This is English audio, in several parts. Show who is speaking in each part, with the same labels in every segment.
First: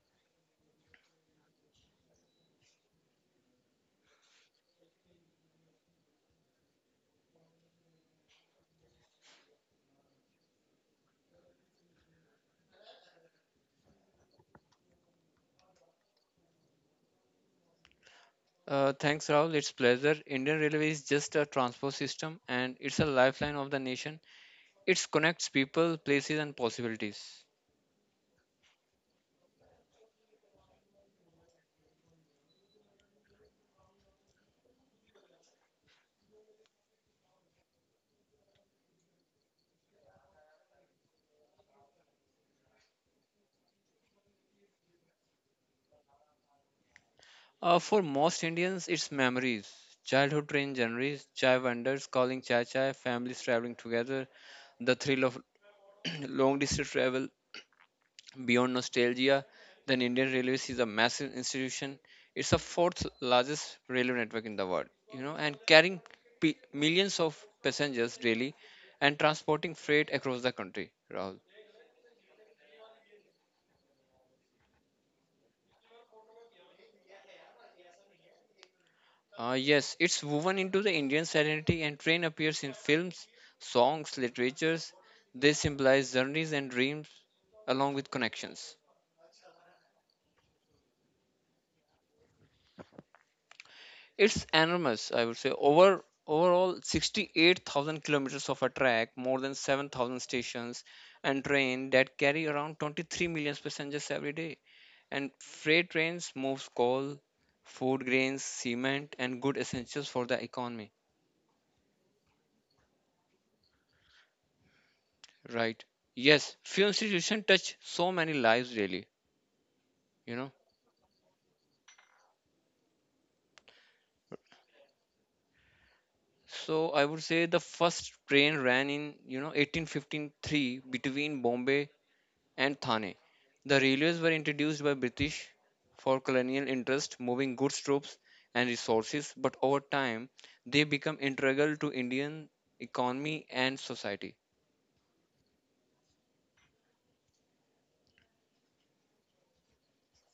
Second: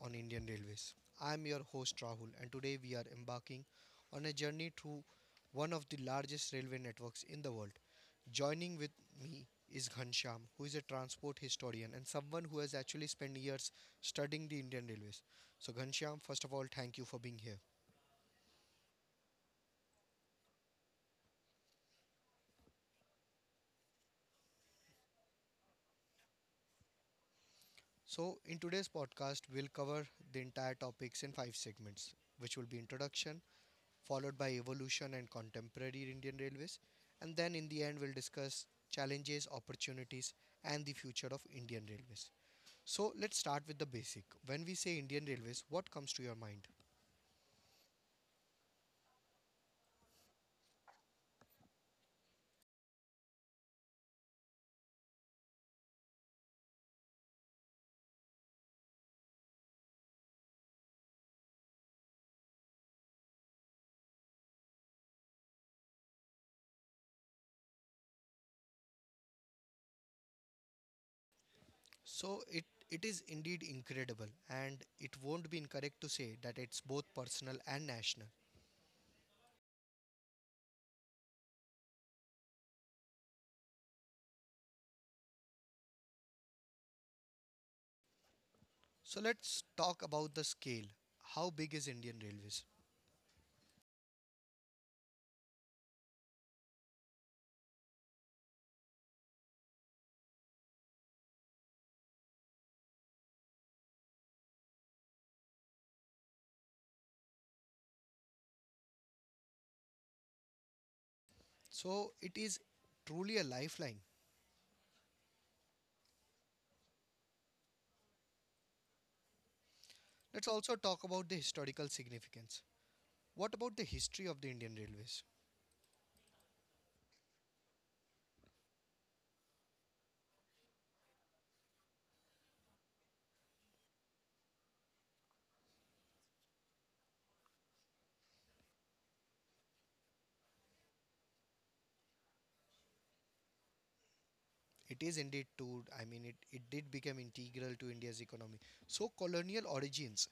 Speaker 1: on Indian Railways. I am your host Rahul and today we are embarking on a journey through one of the largest railway networks in the world. Joining with me is Ghanshyam, who is a transport historian and someone who has actually spent years studying the Indian Railways. So Ghanshyam, first of all, thank you for being here.
Speaker 2: Thanks, Rahul. It's pleasure. Indian Railway is just a transport system, and it's a lifeline of the nation. It connects people, places, and possibilities.
Speaker 1: So in today's podcast, we'll cover the entire topics in five segments, which will be introduction, followed by evolution and contemporary Indian Railways, and then in the end, we'll discuss challenges, opportunities, and the future of Indian Railways. So, let's start with the basic. When we say Indian Railways, what comes to your mind?
Speaker 2: For most Indians, it's memories. Childhood train journeys, chai vendors calling chai chai, families traveling together, the thrill of long distance travel, beyond nostalgia, the Indian Railways is a massive institution. It's the fourth largest railway network in the world, you know, and carrying millions of passengers daily and transporting freight across the country, Rahul.
Speaker 1: So, it is indeed incredible, and it won't be incorrect to say that it's both personal and national.
Speaker 2: Yes, it's woven into the Indian identity and train appears in films, songs, literatures. They symbolize journeys and dreams along with connections.
Speaker 1: So, let's talk about the scale. How big is Indian Railways?
Speaker 2: It's enormous, I would say. Overall, 68,000 kilometers of a track, more than 7,000 stations and train that carry around 23 million passengers every day. And freight trains move coal, food grains, cement, and good essentials for the economy.
Speaker 1: So, it is truly a lifeline.
Speaker 2: Right. Yes, few institutions touch so many lives really, you
Speaker 1: Let's
Speaker 2: know.
Speaker 1: also talk about the historical significance. What about the history of the Indian Railways?
Speaker 2: So I would say the first train ran in, you know, 1853 between Bombay and Thane. The railways were introduced by British for colonial interest, moving goods, troops, and resources, but over time they become integral to Indian economy and society.
Speaker 1: It is indeed too, I mean, it did become integral to India's economy. So, colonial origins.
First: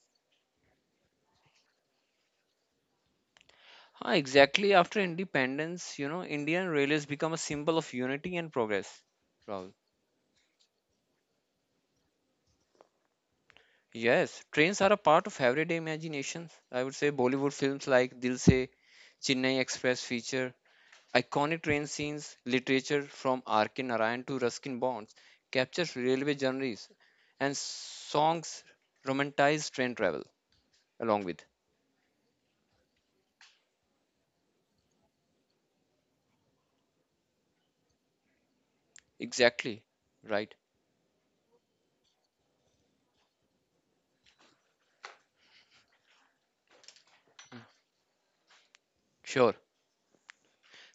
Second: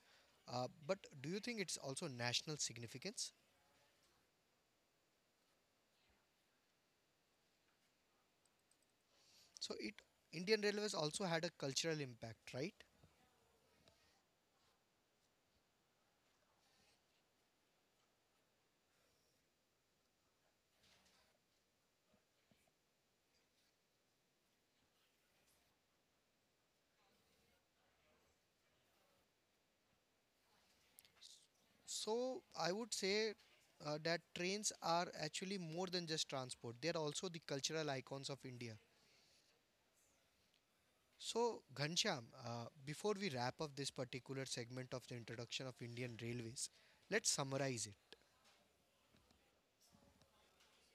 Speaker 1: But do you think it's also national significance?
Speaker 2: Exactly, after independence, you know, Indian railways become a symbol of unity and progress, Rahul.
Speaker 1: So, it Indian Railways also had a cultural impact, right?
Speaker 2: Yes, trains are a part of everyday imaginations. I would say Bollywood films like Dil Se, Chennai Express feature iconic train scenes, literature from R.K. Narayan to Ruskin Bonds captures railway journeys, and songs romanticize train travel along with.
Speaker 1: So, I would say that trains are actually more than just transport, they are also the cultural icons of India.
Speaker 2: Exactly. Right.
Speaker 1: So, Ghanshyam, before we wrap up this particular segment of the introduction of Indian Railways, let's summarize it.
Speaker 2: Sure.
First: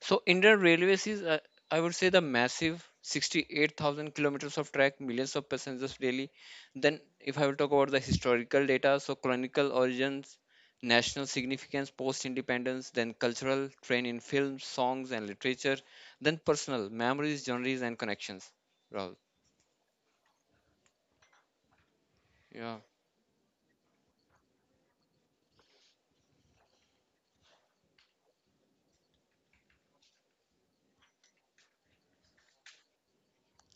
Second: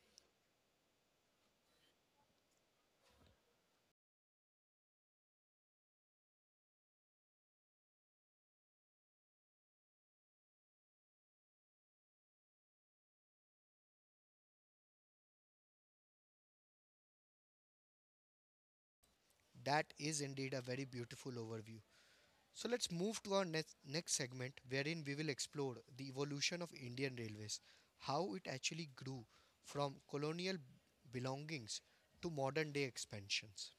Speaker 2: So Indian Railways is, I would say, the massive 68,000 kilometers of track, millions of passengers daily. Then, if I will talk about the historical data, so chronicle origins, national significance, post-independence, then cultural, train in films, songs, and literature, then personal memories, journeys, and connections. Rahul,
Speaker 1: That is indeed a very beautiful overview. So
Speaker 2: yeah.
Speaker 1: let's move to our next segment wherein we will explore the evolution of Indian railways, how it actually grew from colonial belongings to modern day expansions.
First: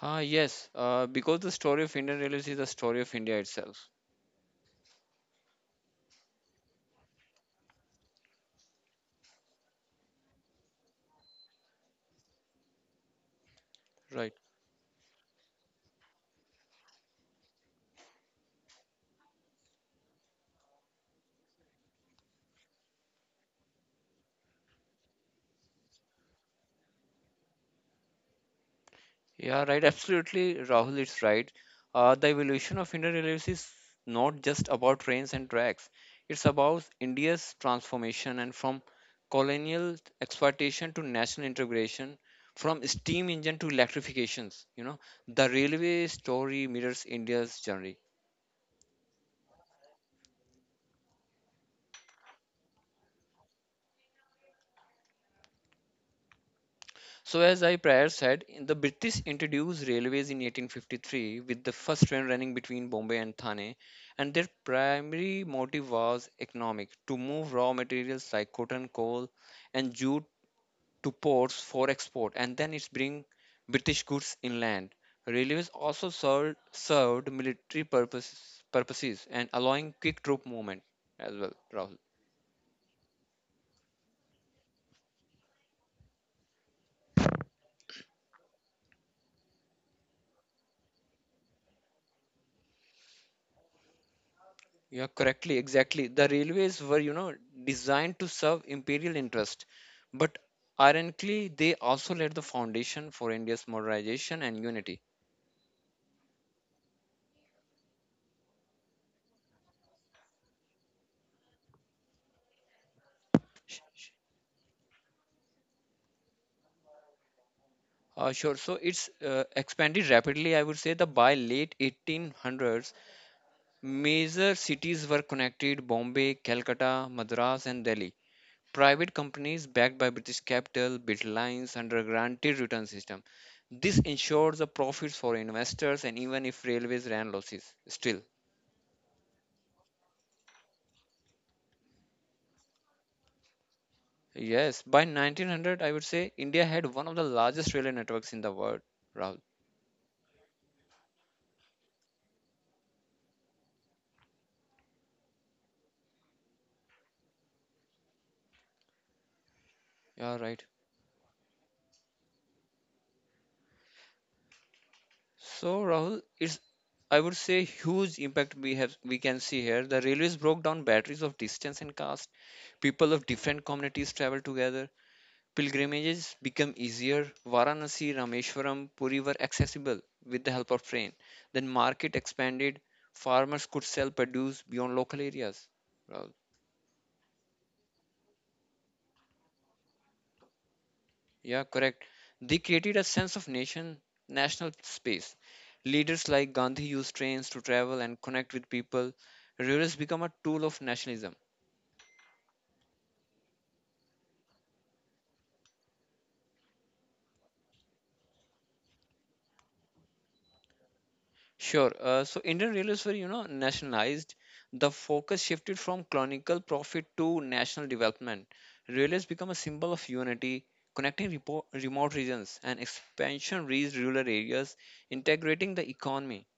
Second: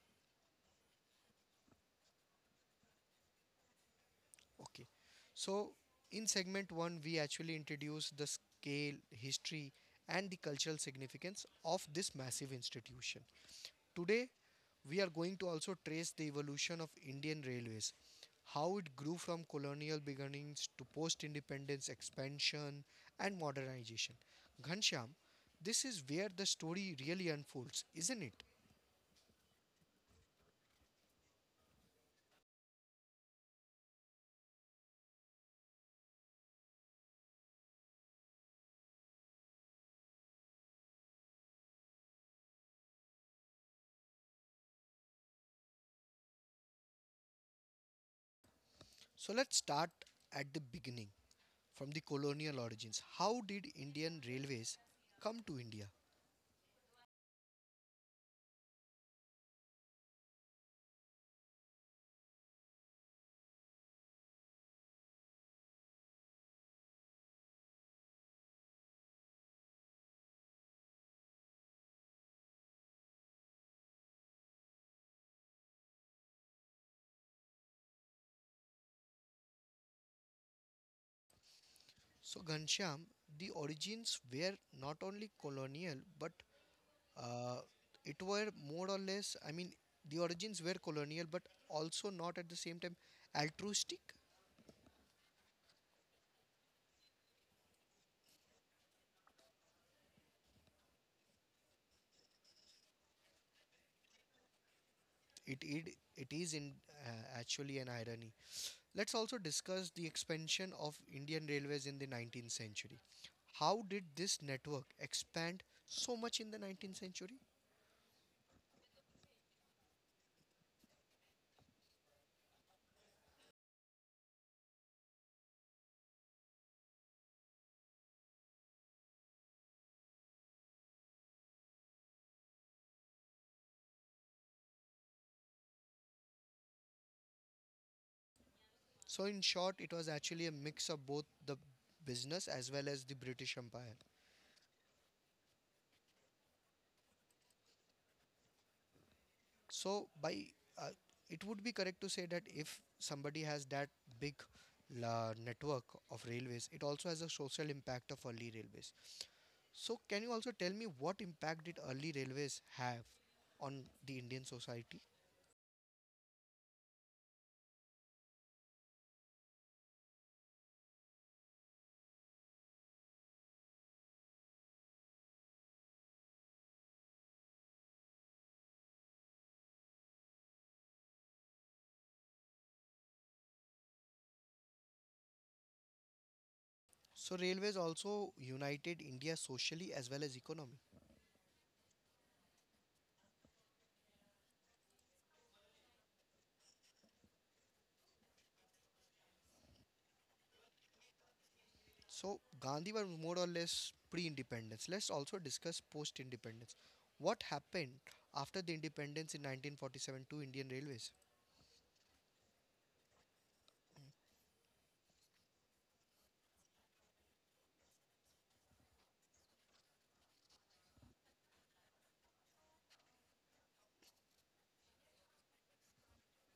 Speaker 2: Yes. Because the story of Indian Railways is the story of India itself.
Speaker 1: Okay. So in segment 1 we actually introduced the scale, history and the cultural significance of this massive institution. Today
Speaker 2: Right.
Speaker 1: we are going to also trace the evolution of Indian railways, how it grew from colonial beginnings to post independence expansion and modernization. Ghanshyam, this is where the story really unfolds, isn't it?
Speaker 2: Yeah, right. Absolutely, Rahul is right. The evolution of Indian railways is not just about trains and tracks. It's about India's transformation and from colonial exploitation to national integration, from steam engine to electrifications. You know, the railway story mirrors India's journey.
Speaker 1: So let's start at the beginning from the colonial origins. How did Indian railways come to India?
Speaker 2: So, as I prior said, the British introduced railways in 1853 with the first train running between Bombay and Thane, and their primary motive was economic to move raw materials like cotton, coal, and jute to ports for export, and then it's bring British goods inland. Railways also served military purposes and allowing quick troop movement as well, Rahul.
Speaker 1: So, Ghanshyam, the origins were not only colonial but Uh, it were more or less, I mean, the origins were colonial, but also not at the same time altruistic.
Speaker 2: Yeah, correctly, exactly. The railways were, you know, designed to serve imperial interest, but ironically, they also laid the foundation for India's modernization and unity.
Speaker 1: It is in actually an irony. Let's also discuss the expansion of Indian railways in the 19th century.
Speaker 2: Sh-
Speaker 1: How did
Speaker 2: sh-
Speaker 1: this network expand so much in the 19th century?
Speaker 2: Sure. So it's expanded rapidly. I would say that by late 1800s, major cities were connected: Bombay, Calcutta, Madras, and Delhi. Private companies backed by British capital built lines under a guaranteed return system. This ensures the profits for investors and even if railways ran losses, still.
Speaker 1: So, in short, it was actually a mix of both the business as well as the British Empire.
Speaker 2: Yes, by 1900, I would say India had one of the largest railway networks in the world, Rahul.
Speaker 1: So by uh, it would be correct to say that if somebody has that big la network of railways, it also has a social impact of early railways. So can you
Speaker 2: Yeah,
Speaker 1: also
Speaker 2: right.
Speaker 1: tell me what impact did early railways have on the Indian society?
Speaker 2: So, Rahul, it's I would say huge impact we can see here. The railways broke down batteries of distance and caste. People of different communities traveled together. Pilgrimages become easier. Varanasi, Rameshwaram, Puri were accessible with the help of train. Then market expanded. Farmers could sell produce beyond local areas. Well,
Speaker 1: So railways also united India socially as well as economy.
Speaker 2: yeah, correct. They created a sense of nation, national space. Leaders like Gandhi used trains to travel and connect with people. Rivers become a tool of nationalism.
Speaker 1: So Gandhi was more or less pre-independence. Let's also discuss post-independence. What happened after the independence in 1947 to Indian railways?
Speaker 2: Sure. So Indian railways were, you know, nationalized. The focus shifted from colonial profit to national development. Railways become a symbol of unity, connecting remote regions and expansion reached rural areas, integrating the economy.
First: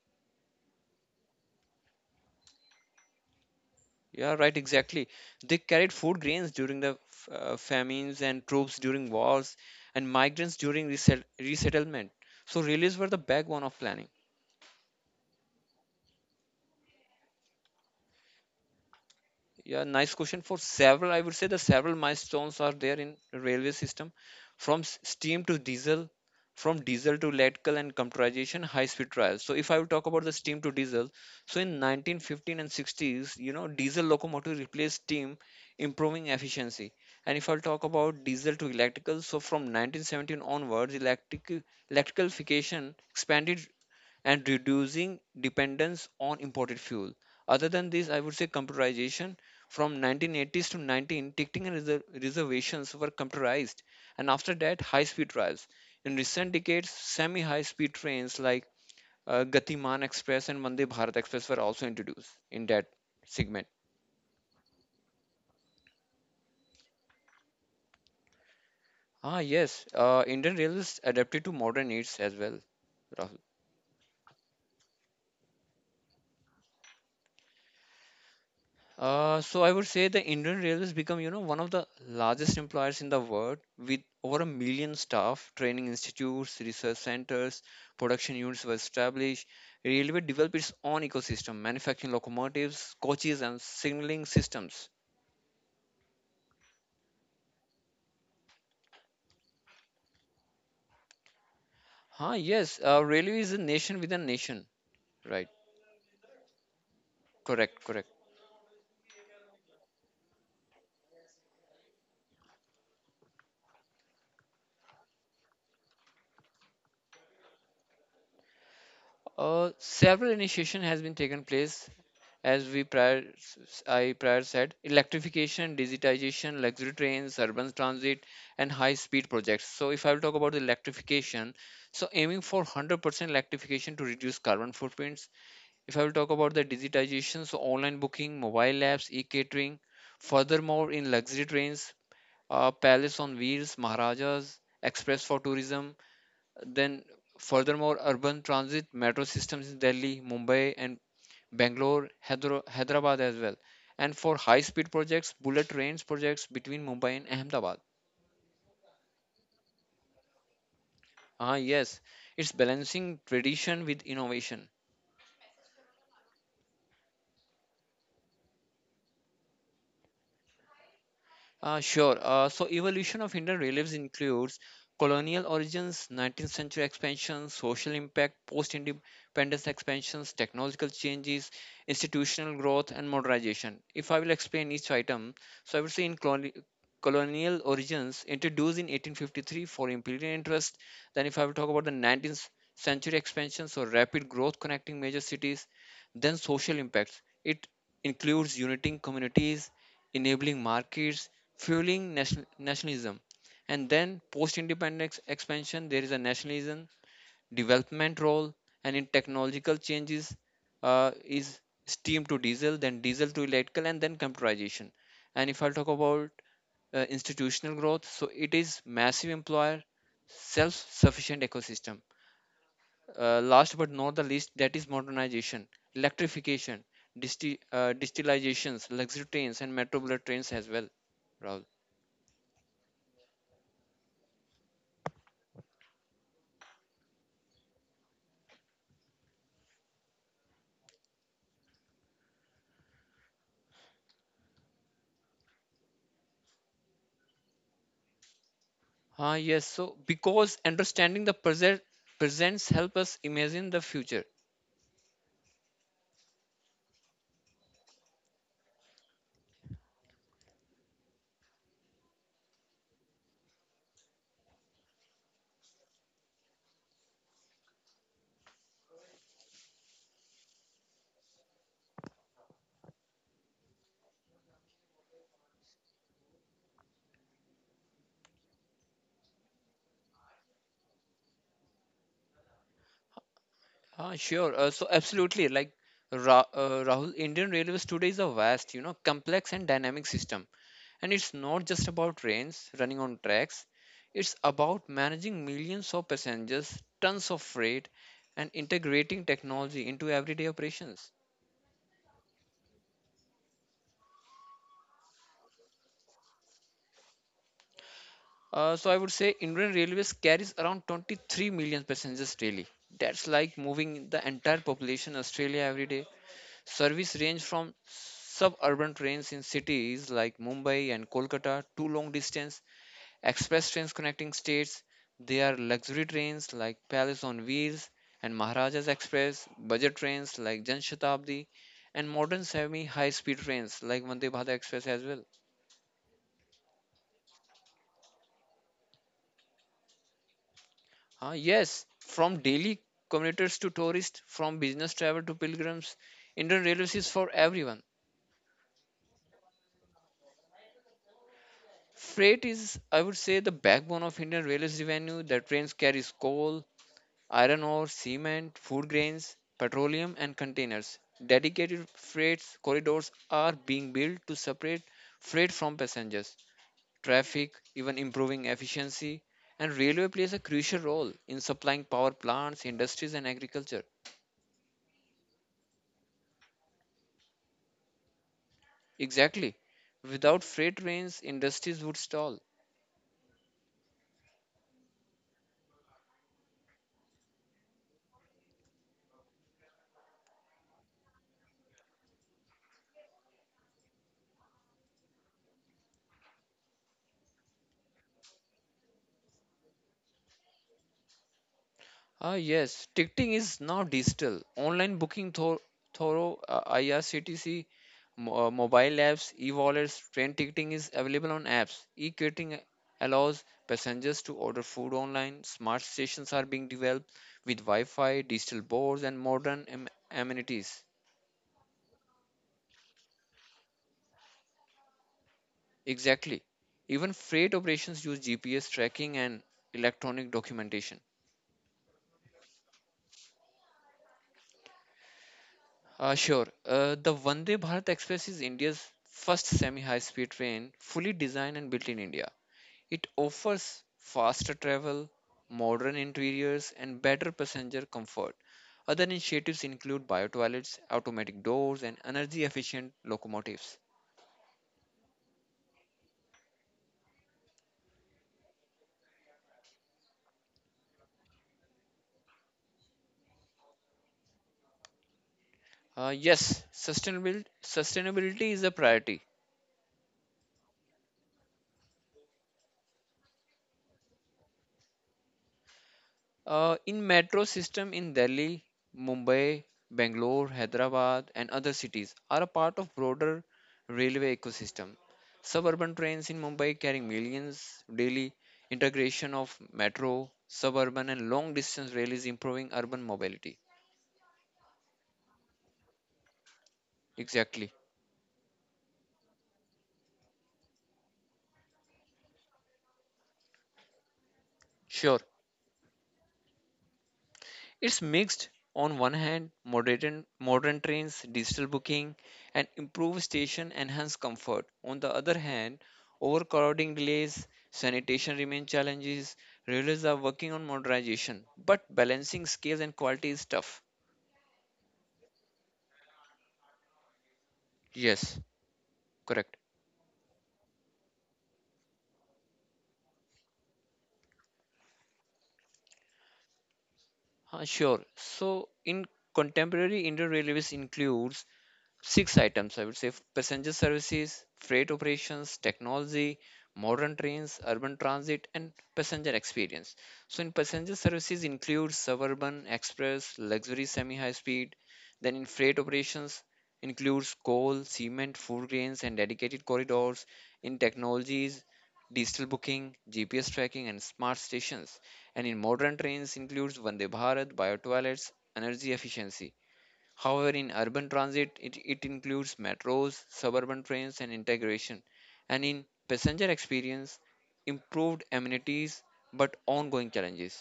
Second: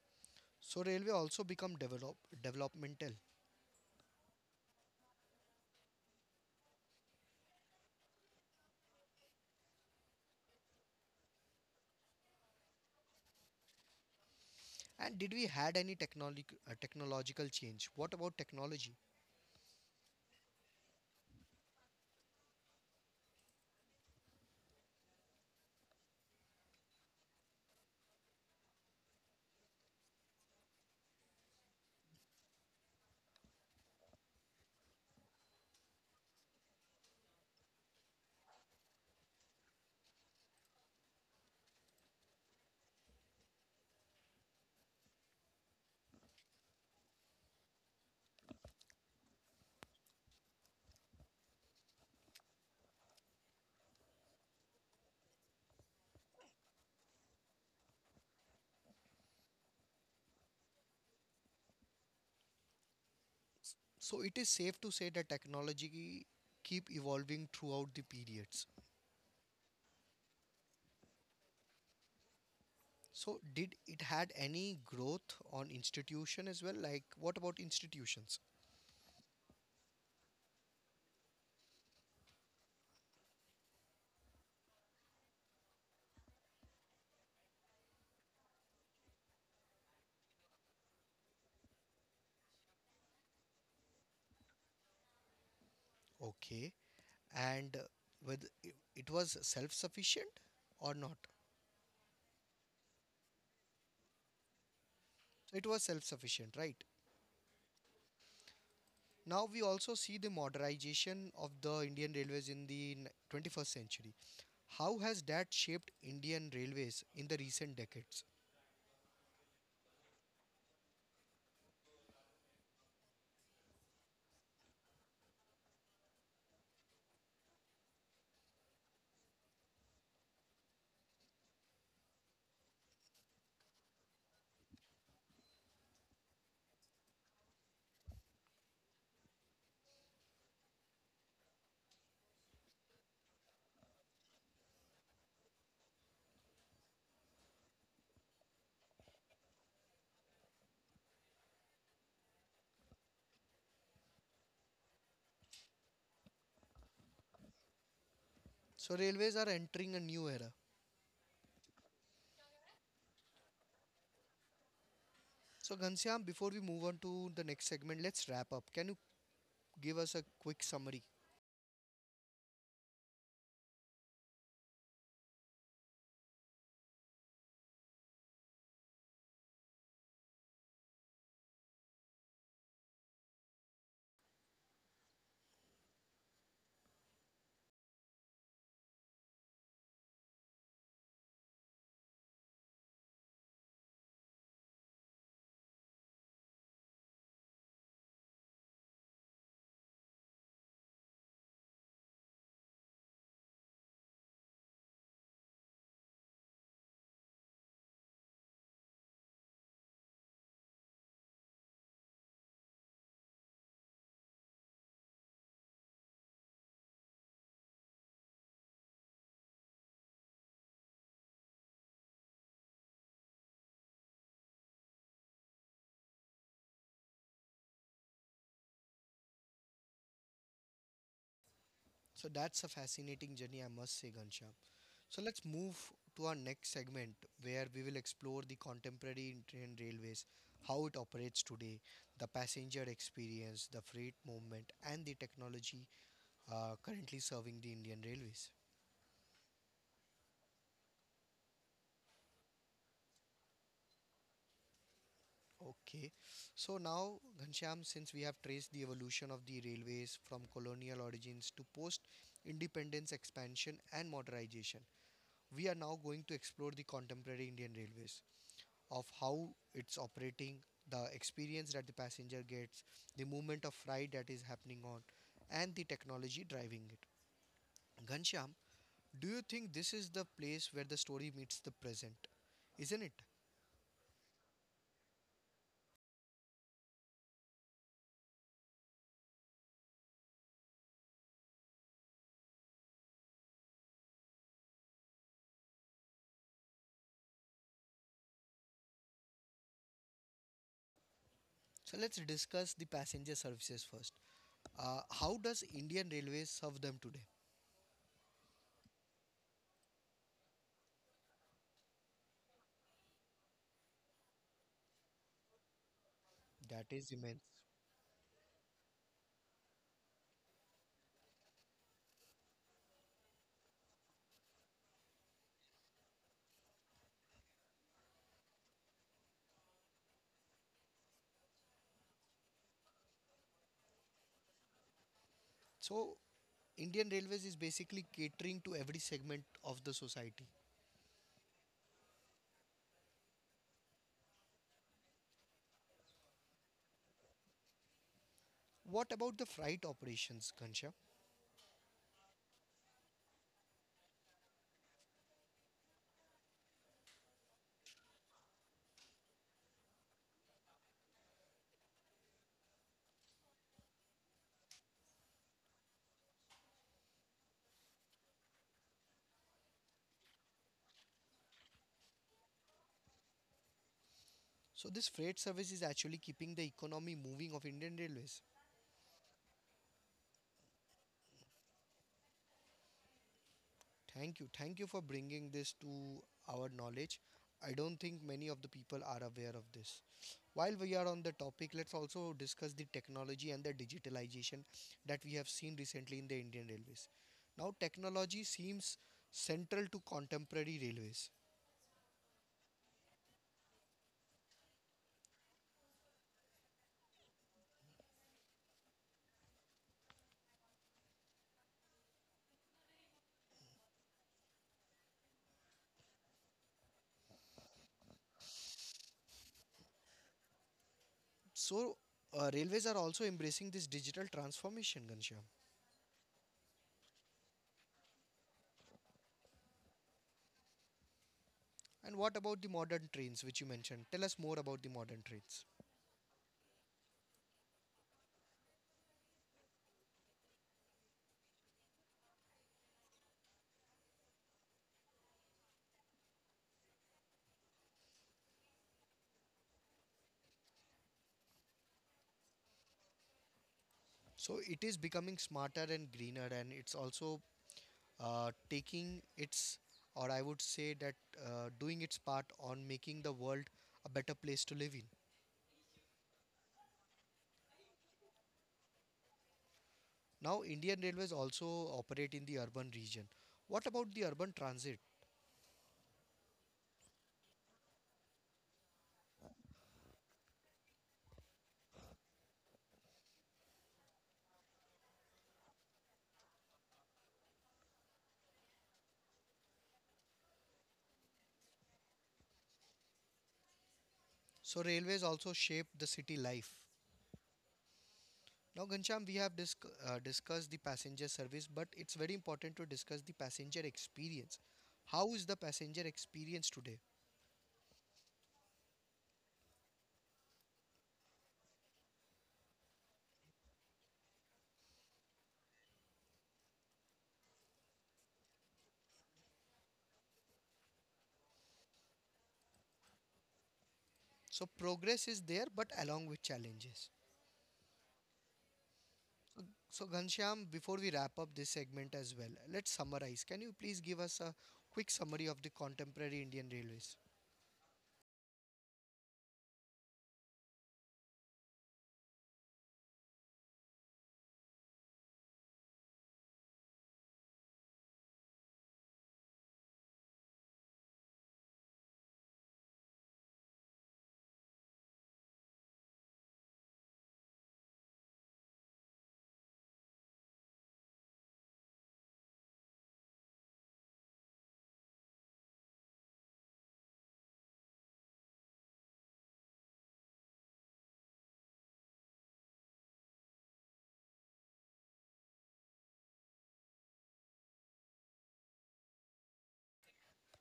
Speaker 1: So railway also become developmental.
Speaker 2: Yeah, right, exactly. They carried food grains during the famines and troops during wars and migrants during resettlement. So railways were the backbone of planning.
Speaker 1: And did we had any technology technological change? What about technology?
Speaker 2: Yeah, nice question. For several, I would say the several milestones are there in railway system, from steam to diesel, from diesel to electrical and computerization, high speed trials. So if I will talk about the steam to diesel, so in 1915 and 60s, you know, diesel locomotive replaced steam, improving efficiency. And if I'll talk about diesel to electrical, so from 1917 onwards electric electricalification expanded and reducing dependence on imported fuel. Other than this, I would say computerization from 1980s to 19, ticketing and reservations were computerized, and after that, high-speed trials. In recent decades, semi-high-speed trains like Gatiman Express and Vande Bharat Express were also introduced in that segment.
Speaker 1: So it is safe to say that technology keep evolving throughout the periods.
Speaker 2: Yes, Indian Railways adapted to modern needs as well, Rahul.
Speaker 1: So did it had any growth on institution as well? Like what about institutions?
Speaker 2: So I would say the Indian Railways become, you know, one of the largest employers in the world with over a million staff, training institutes, research centers, production units were established. Railway developed its own ecosystem, manufacturing locomotives, coaches, and signaling systems.
Speaker 1: Okay, and whether it was self sufficient or not?
Speaker 2: Yes, railway is a nation within a nation. Right,
Speaker 1: So it was self sufficient, right?
Speaker 2: correct, correct.
Speaker 1: Now we also see the modernization of the Indian Railways in the 21st century. How has that shaped Indian Railways in the recent decades?
Speaker 2: Several initiation has been taken place as we prior said electrification, digitization, luxury trains, urban transit, and high speed projects. So if I will talk about the electrification, so aiming for 100% electrification to reduce carbon footprints. If I will talk about the digitization, so online booking, mobile apps, e-catering. Furthermore, in luxury trains, palace on wheels, Maharajas, express for tourism, then, furthermore, urban transit metro systems in Delhi, Mumbai, and Bangalore, Hyderabad as well. And for high speed projects, bullet trains projects between Mumbai and Ahmedabad.
Speaker 1: So railways are entering a new era.
Speaker 2: Yes, it's balancing tradition with innovation.
Speaker 1: So Ghanshyam, before we move on to the next segment, let's wrap up. Can you give us a quick summary?
Speaker 2: Sure. So, evolution of Indian reliefs includes colonial origins, 19th century expansion, social impact, post independence expansions, technological changes, institutional growth, and modernization. If I will explain each item, so I would say in colonial origins, introduced in 1853 for imperial interest. Then, if I will talk about the 19th century expansion, so rapid growth connecting major cities, then social impacts. It includes uniting communities, enabling markets, fueling nationalism. And then post independence expansion, there is a nationalism, development role, and in technological changes is steam to diesel, then diesel to electrical, and then computerization. And if I talk about institutional growth, so it is massive employer, self sufficient ecosystem. Last but not the least, that is modernization, electrification, distilizations, luxury trains, and metro bullet trains as well, Rahul.
Speaker 1: So that's a fascinating journey, I must say, Ghanshyam. So let's move to our next segment where we will explore the contemporary train railways, how it operates today, the passenger experience, the freight movement, and the technology currently serving the Indian railways.
Speaker 2: Yes. So because understanding the present presents help us imagine the future.
Speaker 1: Okay, so now Ghanshyam, since we have traced the evolution of the railways from colonial origins to post independence expansion and modernization, we are now going to explore the contemporary Indian railways. Of how it's operating, the experience that the passenger gets, the movement of freight that is happening on, and the technology driving it. Ghanshyam, do you think this is the place where the story meets the present? Isn't it?
Speaker 2: Sure. So absolutely, like Rahul, Indian Railways today is a vast, you know, complex and dynamic system, and it's not just about trains running on tracks. It's about managing millions of passengers, tons of freight, and integrating technology into everyday operations.
Speaker 1: So let's discuss the passenger services first. How does Indian Railways serve them today?
Speaker 2: So I would say Indian Railways carries around 23 million passengers daily. That's like moving the entire population Australia every day.
Speaker 1: That is
Speaker 2: Service
Speaker 1: immense.
Speaker 2: range from suburban trains in cities like Mumbai and Kolkata to long distance express trains connecting states. There are luxury trains like Palace on Wheels and Maharajas Express, budget trains like Jan Shatabdi, and modern semi high speed trains like Vande Bharat Express as well.
Speaker 1: So, Indian Railways is basically catering to every segment of the society.
Speaker 2: Yes, from daily commuters to tourists, from business travel to pilgrims, Indian Railways is for everyone.
Speaker 1: What about the freight operations, Ghanshyam?
Speaker 2: Freight is, I would say, the backbone of Indian railways revenue. The trains carries coal, iron ore, cement, food grains, petroleum, and containers. Dedicated freight corridors are being built to separate freight from passengers, traffic, even improving efficiency. And railway plays a crucial role in supplying power plants, industries, and agriculture.
Speaker 1: So this freight service is actually keeping the economy moving of Indian Railways.
Speaker 2: Exactly. Without freight trains, industries would stall.
Speaker 1: Thank you. Thank you for bringing this to our knowledge. I don't think many of the people are aware of this. While we are on the topic, let's also discuss the technology and the digitalization that we have seen recently in the Indian Railways. Now, technology seems central to contemporary railways.
Speaker 2: Yes, ticketing is now digital. Online booking thorough IRCTC mobile apps, e-wallets, train ticketing is available on apps. E-catering allows passengers to order food online. Smart stations are being developed with Wi-Fi, digital boards, and modern amenities.
Speaker 1: So, railways are also embracing this digital transformation, Ghanshyam.
Speaker 2: Exactly. Even freight operations use GPS tracking and electronic documentation.
Speaker 1: And what about the modern trains, which you mentioned? Tell us more about the modern trains.
Speaker 2: Sure. The Vande Bharat Express is India's first semi high speed train fully designed and built in India. It offers faster travel, modern interiors, and better passenger comfort. Other initiatives include bio toilets, automatic doors, and energy efficient locomotives.
Speaker 1: So it is becoming smarter and greener, and it's also taking its, or I would say that doing its part on making the world a better place to live in.
Speaker 2: Yes, sustainability is a priority.
Speaker 1: Now, Indian Railways also operate in the urban region. What about the urban transit?
Speaker 2: In metro system in Delhi, Mumbai, Bangalore, Hyderabad, and other cities are a part of broader railway ecosystem. Suburban trains in Mumbai carrying millions daily. Integration of metro, suburban, and long distance rail is improving urban mobility.
Speaker 1: So, railways also shape the city life.
Speaker 2: Exactly.
Speaker 1: Now, Gansham, we have discussed the passenger service, but it's very important to discuss the passenger experience.
Speaker 2: Sure.
Speaker 1: How is the passenger experience today?
Speaker 2: It's mixed. On one hand, modern trains, digital booking, and improved station enhance comfort. On the other hand, overcrowding delays, sanitation remain challenges. Railways are working on modernization, but balancing scale and quality is tough.
Speaker 1: So, progress is there, but along with challenges.
Speaker 2: Yes, correct.
Speaker 1: So, Ghanshyam, before we wrap up this segment as well, let's summarize. Can you please give us a quick summary of the contemporary Indian Railways?
Speaker 2: Sure. So in contemporary Indian Railways includes 6 items, I would say passenger services, freight operations, technology, modern trains, urban transit, and passenger experience. So, in passenger services, includes suburban, express, luxury, semi high speed. Then, in freight operations, includes coal, cement, food grains, and dedicated corridors. In technologies, digital booking, GPS tracking, and smart stations and in modern trains includes Vande Bharat, biotoilets, energy efficiency. However, in urban transit, it includes metros, suburban trains, and integration. And in passenger experience, improved amenities but ongoing challenges.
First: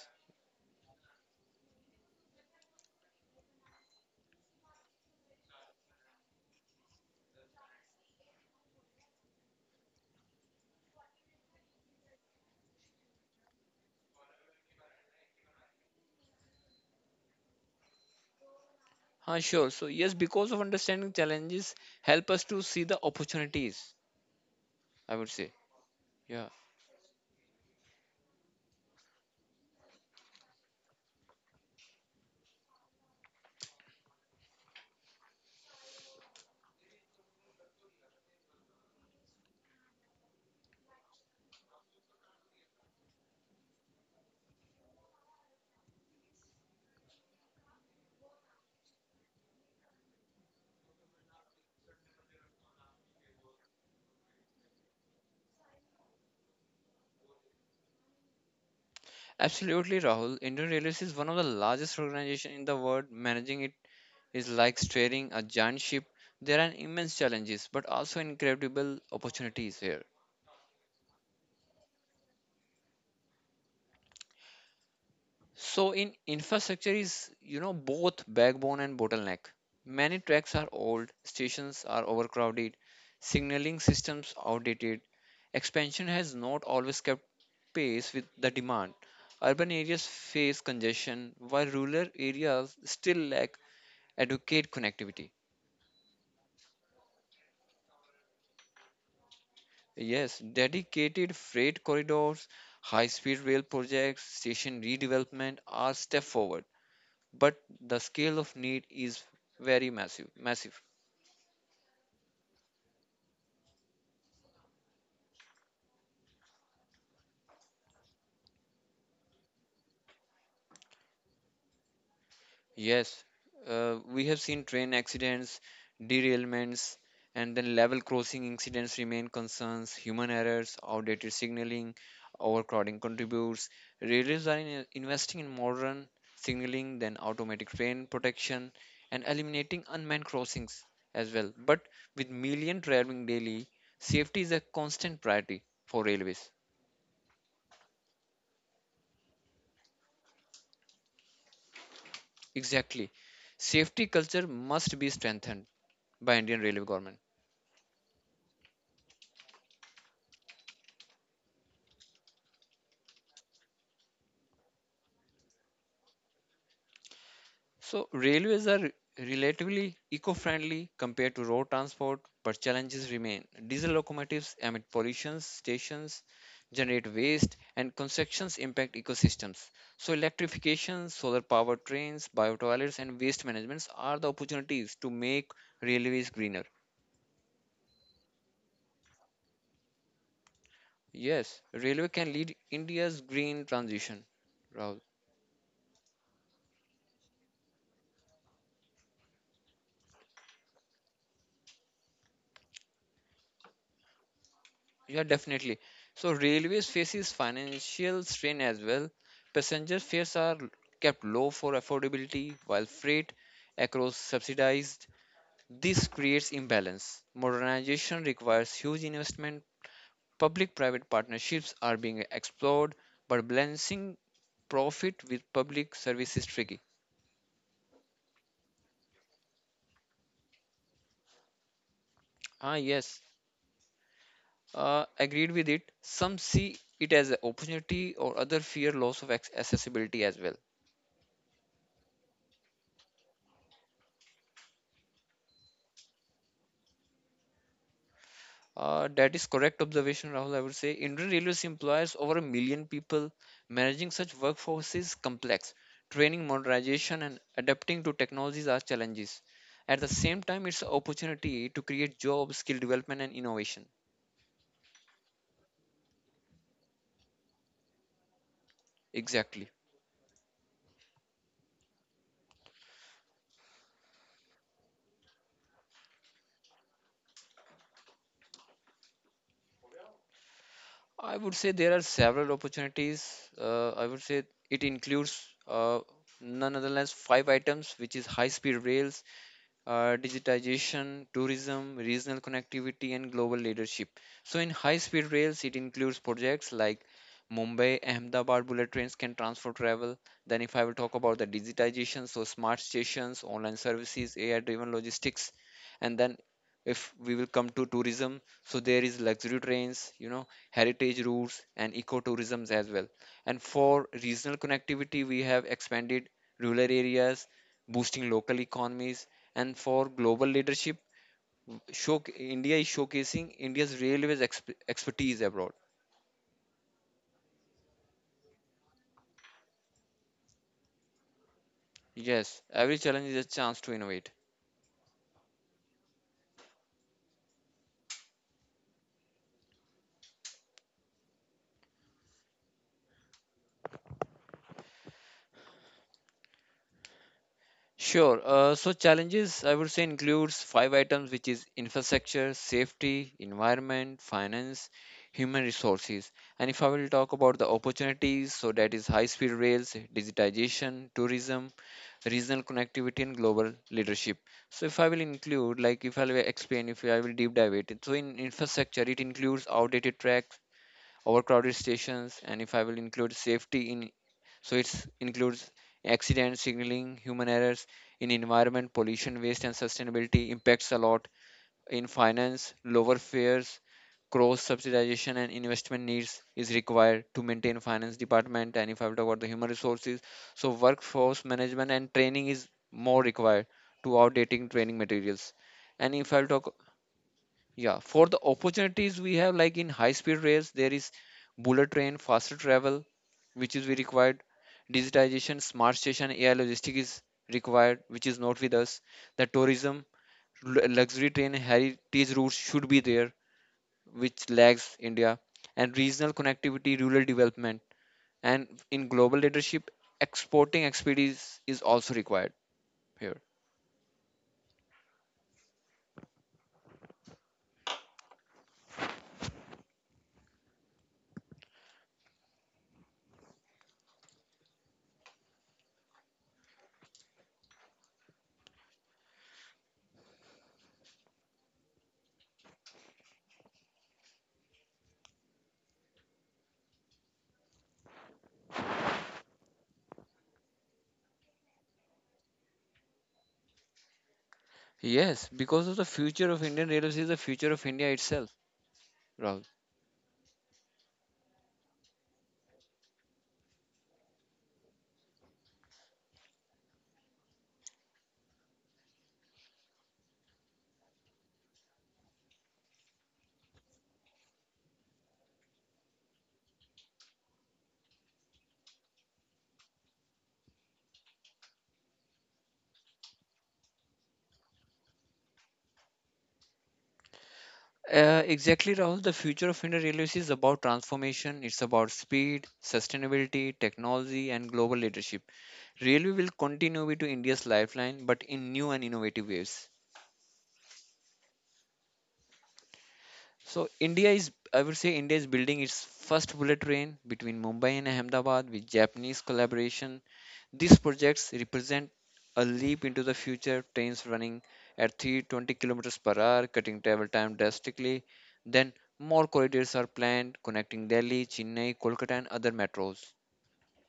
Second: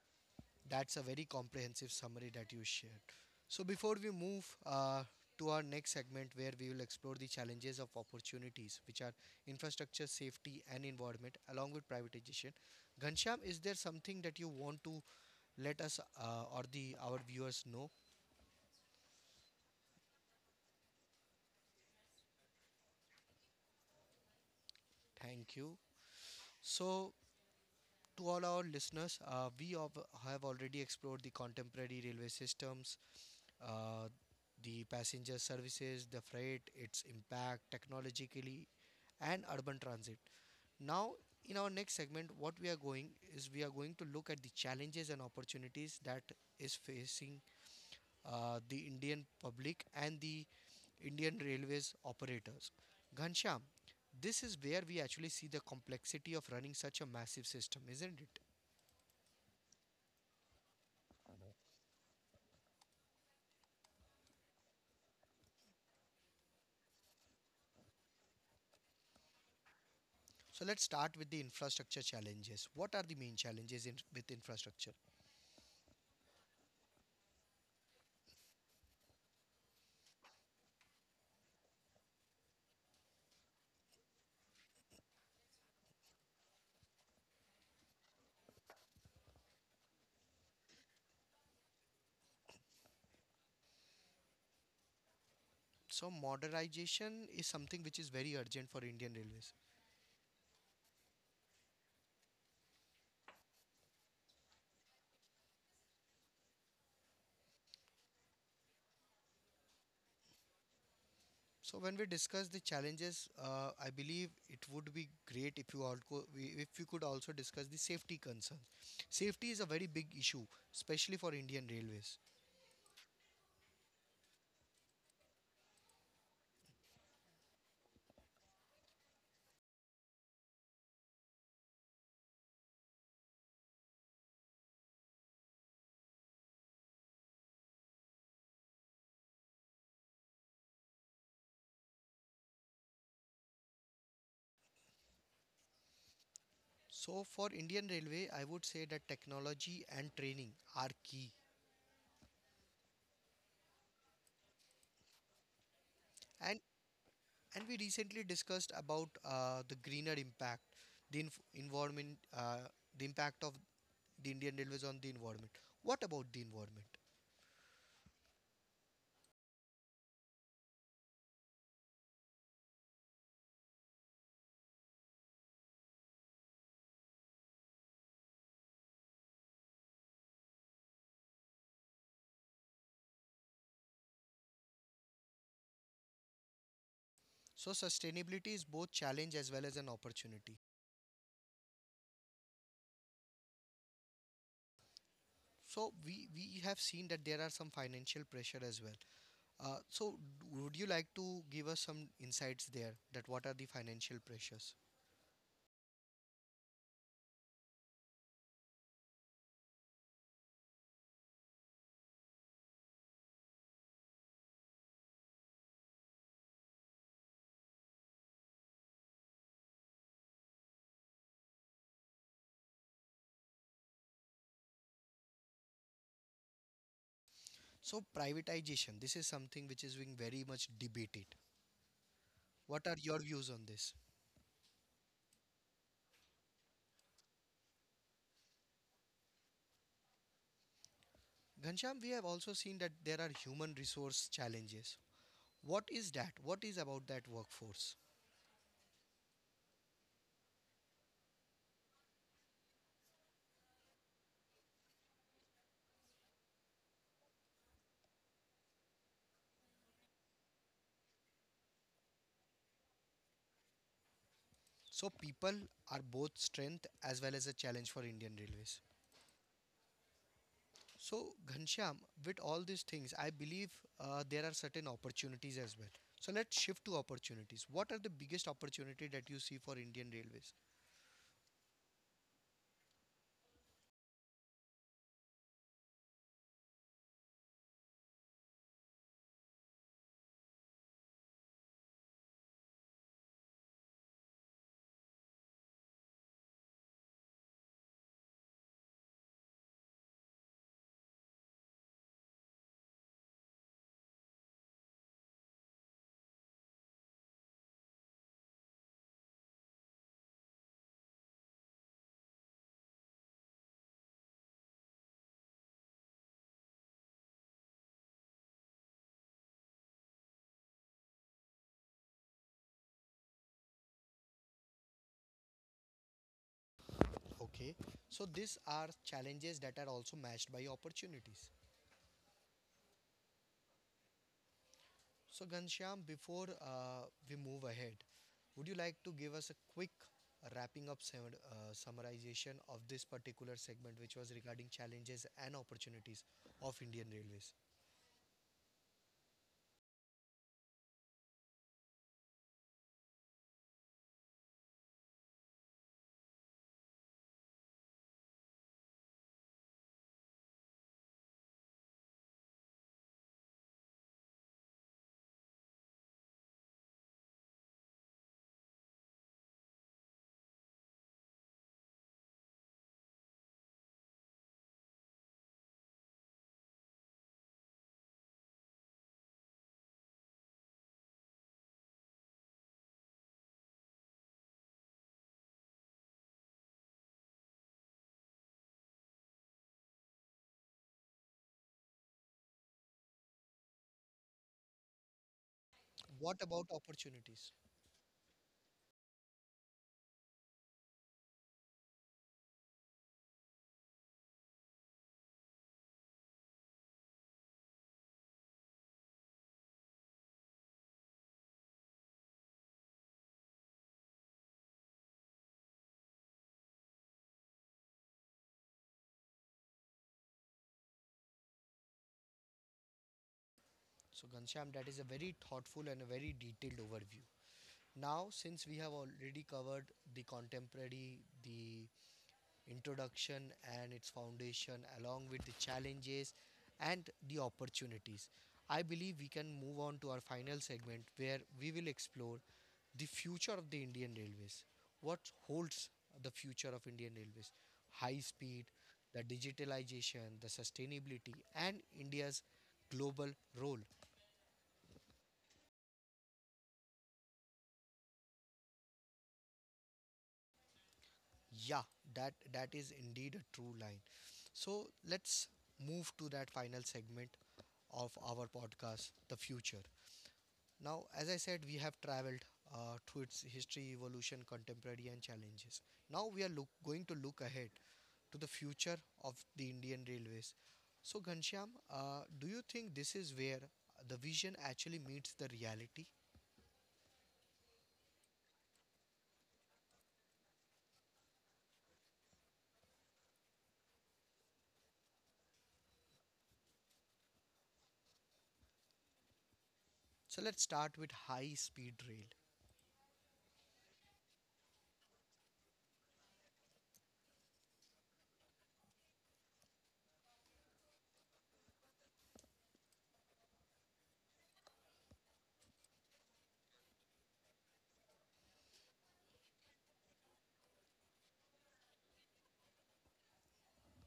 Speaker 1: That's a very comprehensive summary that you shared. So, before we move to our next segment, where we will explore the challenges of opportunities, which are infrastructure, safety, and environment, along with privatization, Ghanshyam, is there something that you want to let us or the our viewers know?
Speaker 2: Sure. So, yes, because of understanding challenges, help us to see the opportunities, I would say.
Speaker 1: Thank you.
Speaker 2: Yeah,
Speaker 1: So, to all our listeners, we have already explored the contemporary railway systems, uh, the passenger services, the freight, its impact technologically, and urban transit. Now, in our next segment, what we are going is we are going to look at the challenges and opportunities that is facing the Indian public and the Indian Railways operators. Ghanshyam, this is where we actually see the complexity of running such a massive system, isn't it?
Speaker 2: absolutely, Rahul. Indian Railways is one of the largest organization in the world, managing it is like steering a giant ship. There are immense challenges, but also incredible opportunities here.
Speaker 1: So let's start with the infrastructure challenges. What are the main challenges with infrastructure?
Speaker 2: So in infrastructure is you know both backbone and bottleneck. Many tracks are old, stations are overcrowded, signaling systems outdated. Expansion has not always kept pace with the demand. Urban areas face congestion while rural areas still lack adequate connectivity.
Speaker 1: So modernization is something which is very urgent for Indian Railways.
Speaker 2: Yes, dedicated freight corridors, high-speed rail projects, station redevelopment are step forward, but the scale of need is very massive.
Speaker 1: So when we discuss the challenges, I believe it would be great if you all if you could also discuss the safety concerns. Safety is a very big issue, especially for Indian Railways.
Speaker 2: Yes, we have seen train accidents, derailments, and then level crossing incidents remain concerns. Human errors, outdated signaling, overcrowding contributes. Railways are investing in modern signaling, then automatic train protection, and eliminating unmanned crossings as well. But with million traveling daily, safety is a constant priority for railways.
Speaker 1: So for Indian Railway, I would say that technology and training are key.
Speaker 2: Exactly. Safety culture must be strengthened by
Speaker 1: and
Speaker 2: Indian railway government.
Speaker 1: and we recently discussed about the greener impact, the environment, the impact of the Indian Railways on the environment. What about the environment?
Speaker 2: So, railways are relatively eco friendly compared to road transport, but challenges remain. Diesel locomotives emit pollution, stations generate waste, and constructions impact ecosystems. So, electrification, solar powered trains, bio toilets, and waste management are the opportunities to make railways greener.
Speaker 1: So sustainability is both challenge as well as an opportunity.
Speaker 2: Yes, railway can lead India's green transition, Rahul.
Speaker 1: So we have seen that there are some financial pressure as well. So would you like to give us some insights there that what are the financial pressures?
Speaker 2: Yeah, definitely. So railways faces financial strain as well. Passenger fares are kept low for affordability, while freight across subsidized. This creates imbalance. Modernization requires huge investment. Public-private partnerships are being explored, but balancing profit with public service is tricky.
Speaker 1: So privatization, this is something which is being very much debated.
Speaker 2: Ah,
Speaker 1: What are your
Speaker 2: yes,
Speaker 1: views on this?
Speaker 2: agreed with it. Some see it as an opportunity, or other fear loss of accessibility as well.
Speaker 1: Ghanshyam, we have also seen that there are human resource challenges. What is that? What is about that workforce?
Speaker 2: That is correct observation, Rahul. I would say Indian Railways employs over a million people. Managing such workforce is complex. Training, modernization, and adapting to technologies are challenges. At the same time, it's an opportunity to create jobs, skill development, and innovation.
Speaker 1: So people are both strength as well as a challenge for Indian Railways.
Speaker 2: Exactly.
Speaker 1: So Ghanshyam, with all these things, I believe there are certain opportunities as well. So let's shift to opportunities. What are the biggest opportunity that you see for Indian Railways?
Speaker 2: I would say there are several opportunities. I would say it includes none other than five items, which is high-speed rails, digitization, tourism, regional connectivity, and global leadership. So, in high speed rails, it includes projects like Mumbai Ahmedabad bullet trains can transfer travel. Then, if I will talk about the digitization, so smart stations, online services, AI driven logistics, and then if we will come to tourism, so there is luxury trains, you know, heritage routes and ecotourism as well. And for regional connectivity, we have expanded rural areas, boosting local economies. And for global leadership, show, India is showcasing India's railways expertise abroad.
Speaker 1: Okay, so these are challenges that are also matched by opportunities.
Speaker 2: Yes, every challenge is a chance to innovate.
Speaker 1: So, Ghanshyam, before we move ahead, would you like to give us a quick wrapping up summarization of this particular segment, which was regarding challenges and opportunities of Indian Railways?
Speaker 2: Sure. So challenges I would say includes five items, which is infrastructure, safety, environment, finance, human resources. And if I will talk about the opportunities, so that is high-speed rails, digitization, tourism, regional connectivity, and global leadership. So if I will include, like if I will explain, if I will deep dive it. So in infrastructure, it includes outdated tracks, overcrowded stations, and if I will include safety in, so it includes accidents, signaling, human errors in environment, pollution, waste, and sustainability impacts a lot in finance, lower fares, cross subsidization and investment needs is required to maintain finance department. And if I will talk about the human resources, so workforce management and training is more required to outdating training materials. And if I
Speaker 1: What
Speaker 2: will
Speaker 1: about
Speaker 2: talk.
Speaker 1: opportunities?
Speaker 2: Yeah, for the opportunities we have, like in high speed rails, there is bullet train, faster travel, which is we required. Digitization, smart station, AI logistic is required, which is not with us. The tourism, luxury train, heritage routes should be there, which lags India. And regional connectivity, rural development, and in global leadership, exporting expertise is also required here.
Speaker 1: So, Ghanshyam, that is a very thoughtful and a very detailed overview. Now, since we have already covered the contemporary, the introduction and its foundation, along with the challenges and the opportunities. I believe we can move on to our final segment where we will explore the future of the Indian Railways. What holds the future of Indian Railways? High speed, the digitalization, the sustainability, and India's global role.
Speaker 2: Yes, because of the future of Indian railways is the future of India itself, Rahul.
Speaker 1: Yeah, that is indeed a true line. So let's move to that final segment of our podcast, the future. Now, as I said, we have traveled through its history, evolution, contemporary, and challenges. Now we are going to look ahead to the future of the Indian railways. So, Ghanshyam, do you think this is where the vision actually meets the reality?
Speaker 2: Exactly, Rahul. The future of Indian Railways is about transformation. It's about speed, sustainability, technology, and global leadership. Railway will continue to be India's lifeline, but in new and innovative ways.
Speaker 1: So, let's start with high speed rail.
Speaker 2: So India is, I would say, India is building its first bullet train between Mumbai and Ahmedabad with Japanese collaboration. These projects represent a leap into the future. Trains running at 320 kilometers per hour, cutting travel time drastically. Then more corridors are planned connecting Delhi, Chennai, Kolkata, and other metros.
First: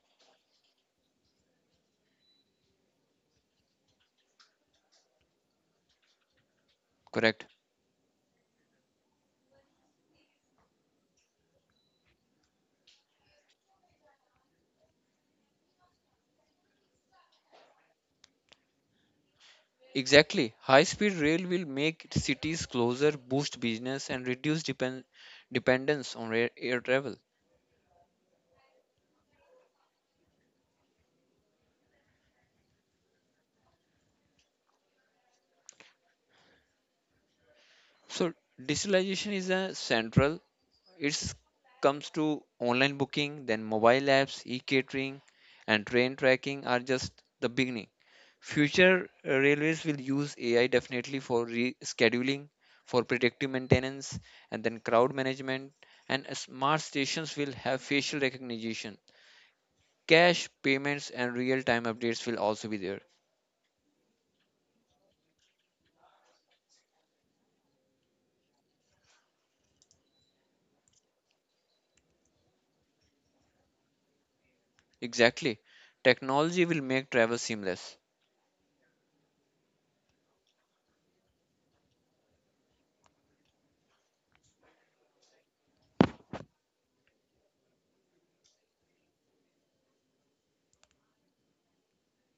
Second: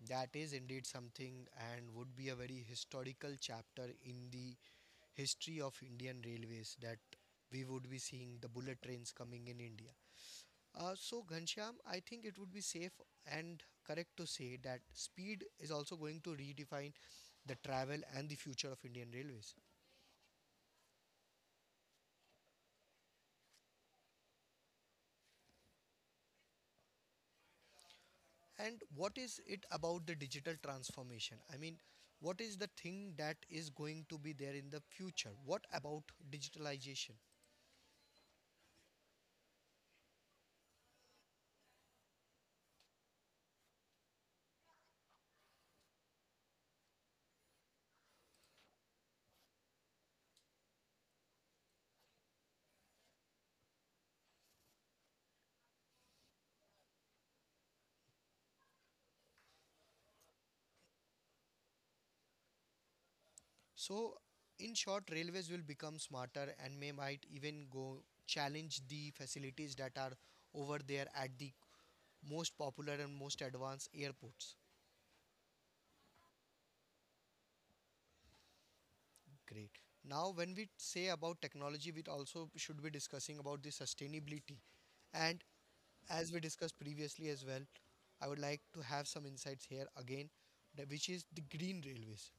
Speaker 1: That is indeed something and would be a very historical chapter in the history of Indian railways that
Speaker 2: Correct.
Speaker 1: we would be seeing the bullet trains coming in India. So, Ghanshyam, I think it would be safe and correct to say that speed is also going to redefine the travel and the future of Indian Railways.
Speaker 2: Exactly. High-speed rail will make cities closer, boost business, and reduce dependence on rail air travel.
Speaker 1: And what is it about the digital transformation? I mean, what is the thing that is going to be there in the future? What about digitalization?
Speaker 2: So digitalization is a central. It comes to online booking, then mobile apps, e-catering, and train tracking are just the beginning. Future railways will use AI definitely for rescheduling, for predictive maintenance, and then crowd management. And smart stations will have facial recognition. Cash payments and real-time updates will also be there.
Speaker 1: So, in short, railways will become smarter and may might even go challenge the facilities that are over there at the most popular and most advanced airports.
Speaker 2: Exactly. Technology will make travel seamless.
Speaker 1: Great. Now, when we say about technology, we also should be discussing about the sustainability. And as we discussed previously as well, I would like to have some insights here again, which is the green railways.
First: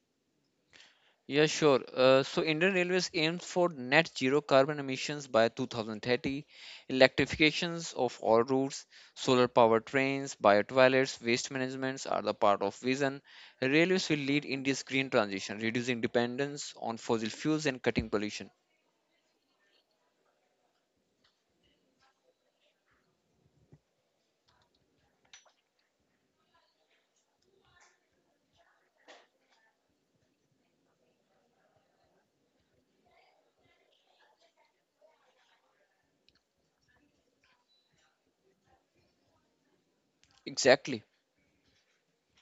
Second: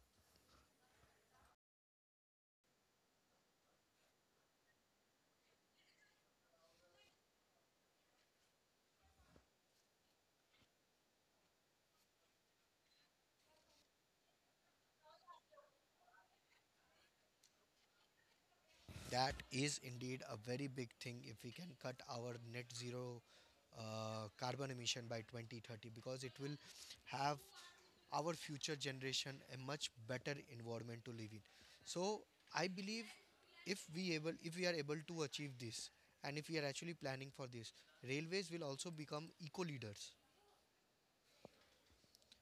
Speaker 2: Yeah, sure. So Indian Railways aims for net zero carbon emissions by 2030, electrifications of all routes, solar power trains, bio toilets, waste managements are the part of vision. Railways will lead India's green transition, reducing dependence on fossil fuels and cutting pollution.
Speaker 1: That is indeed a very big thing if we can cut our net zero carbon emission by 2030 because it will have our future generation a much better environment to live in. So I believe if we are able to achieve this and if we are actually planning for this, railways will also become eco leaders.
Speaker 2: Exactly.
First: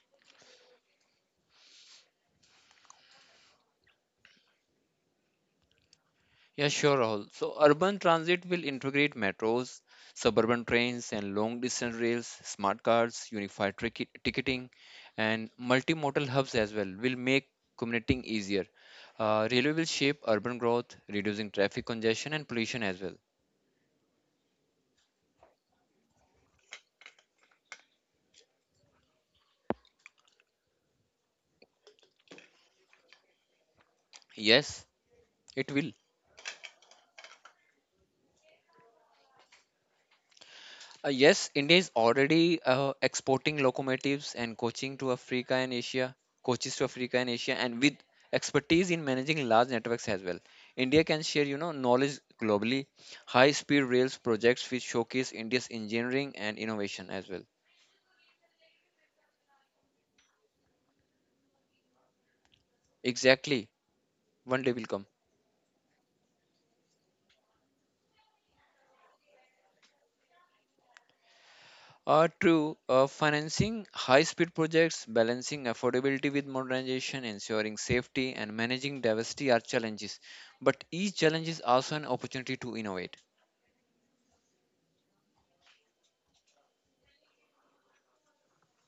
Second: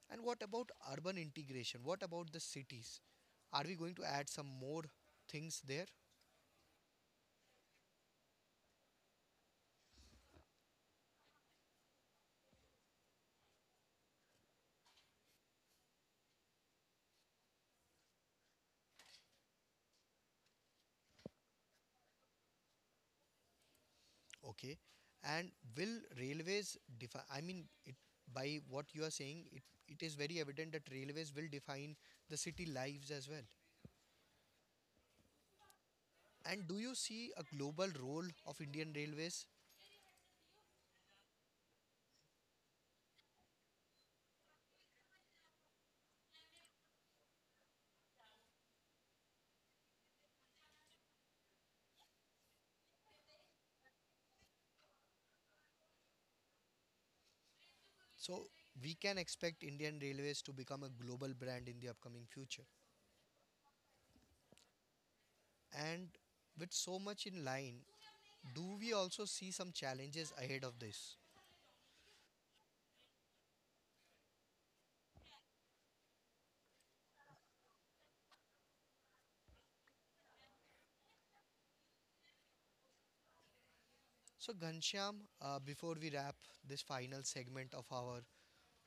Speaker 1: And what about urban integration? What about the cities? Are we going to add some more things there?
Speaker 2: Yeah, sure, Rahul. So, urban transit will integrate metros, suburban trains, and long distance rails, smart cards, unified ticketing, and multimodal hubs as well will make commuting easier. Railway will shape urban growth, reducing traffic congestion and pollution as well.
Speaker 1: Okay. And will railways define, I mean, it, by what you are saying, it is very evident that railways will define the city lives as well.
Speaker 2: Yes, it will.
Speaker 1: And do you see a global role of Indian Railways?
Speaker 2: Yes, India is already exporting locomotives and coaching to Africa and Asia, coaches to Africa and Asia, and with expertise in managing large networks as well. India can share, you know, knowledge globally. High-speed rails projects which showcase India's engineering and innovation as well.
Speaker 1: So we can expect Indian Railways to become a global brand in the upcoming future.
Speaker 2: Exactly, one day will come.
Speaker 1: And with so much in line, do we also see some challenges ahead of this?
Speaker 2: True, financing high-speed projects, balancing affordability with modernization, ensuring safety, and managing diversity are challenges, but each challenge is also an opportunity to innovate.
Speaker 1: So, Ghanshyam, before we wrap this final segment of our,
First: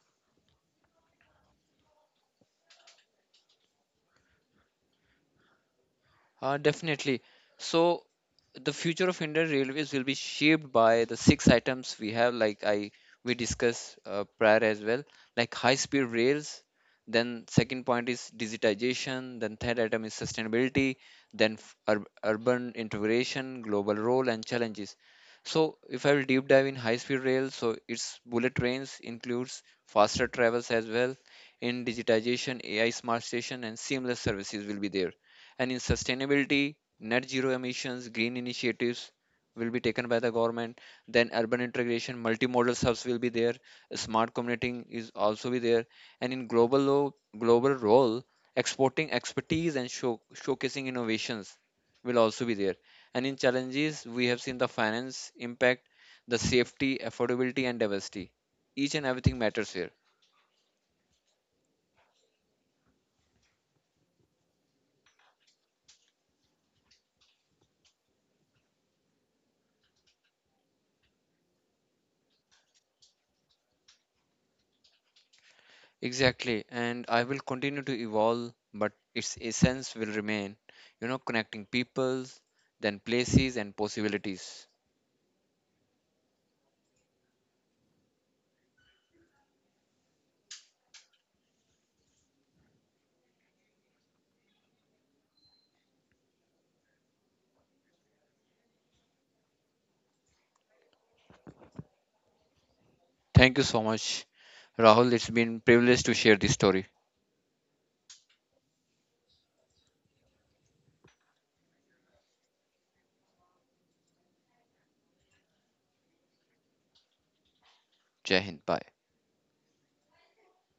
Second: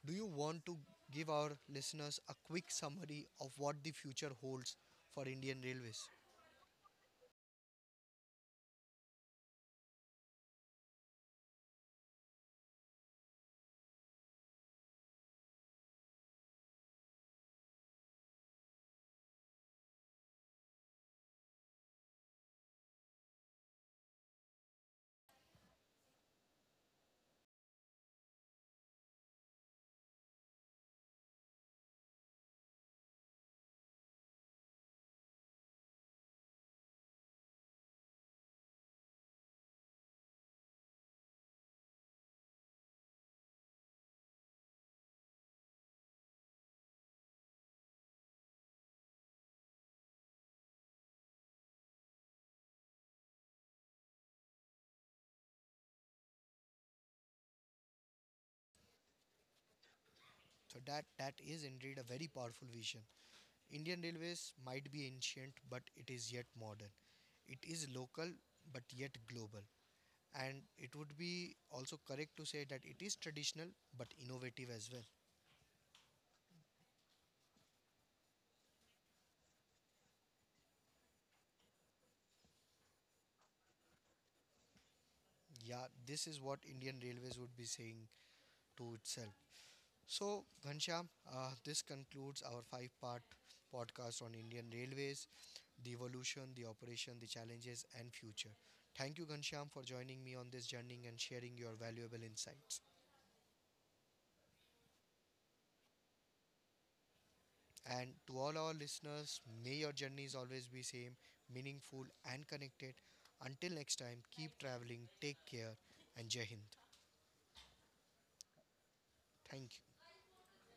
Speaker 1: do you want to give our listeners a quick summary of what the future holds for Indian Railways?
Speaker 2: Definitely. So the future of Indian Railways will be shaped by the six items we have, like I we discussed prior as well, like high-speed rails. Then second point is digitization. Then third item is sustainability. Then urban integration, global role and challenges. So if I will deep dive in high-speed rails, so its bullet trains includes faster travels as well. In digitization, AI smart station and seamless services will be there and in sustainability, net zero emissions, green initiatives will be taken by the government. Then urban integration, multimodal hubs will be there. Smart commuting is also be there. And in global global role, exporting expertise and showcasing innovations will also be there. And in challenges, we have seen the finance impact, the safety, affordability, and diversity. Each and everything matters here.
Speaker 1: So that is indeed a very powerful vision. Indian Railways might be ancient, but it is yet modern. It is local, but yet global. And it would be also correct to say that it is traditional, but innovative as well.
Speaker 2: Exactly, and I will continue to evolve, but its essence will remain, you know, connecting peoples, then places and possibilities.
Speaker 1: Yeah, this is what Indian Railways would be saying to itself. So, Ghanshyam, this concludes our five-part podcast on Indian Railways, the evolution, the operation, the challenges, and future. Thank you, Ghanshyam, for joining me on this journey and sharing your valuable insights.
Speaker 2: Thank you so much, Rahul. It's been privilege to share this story.
Speaker 1: And to all our listeners, may your journeys always be same, meaningful, and connected. Until next time, keep traveling, take care, and Jai Hind.
Speaker 2: Jai Hind. Bye.
Speaker 1: Thank you.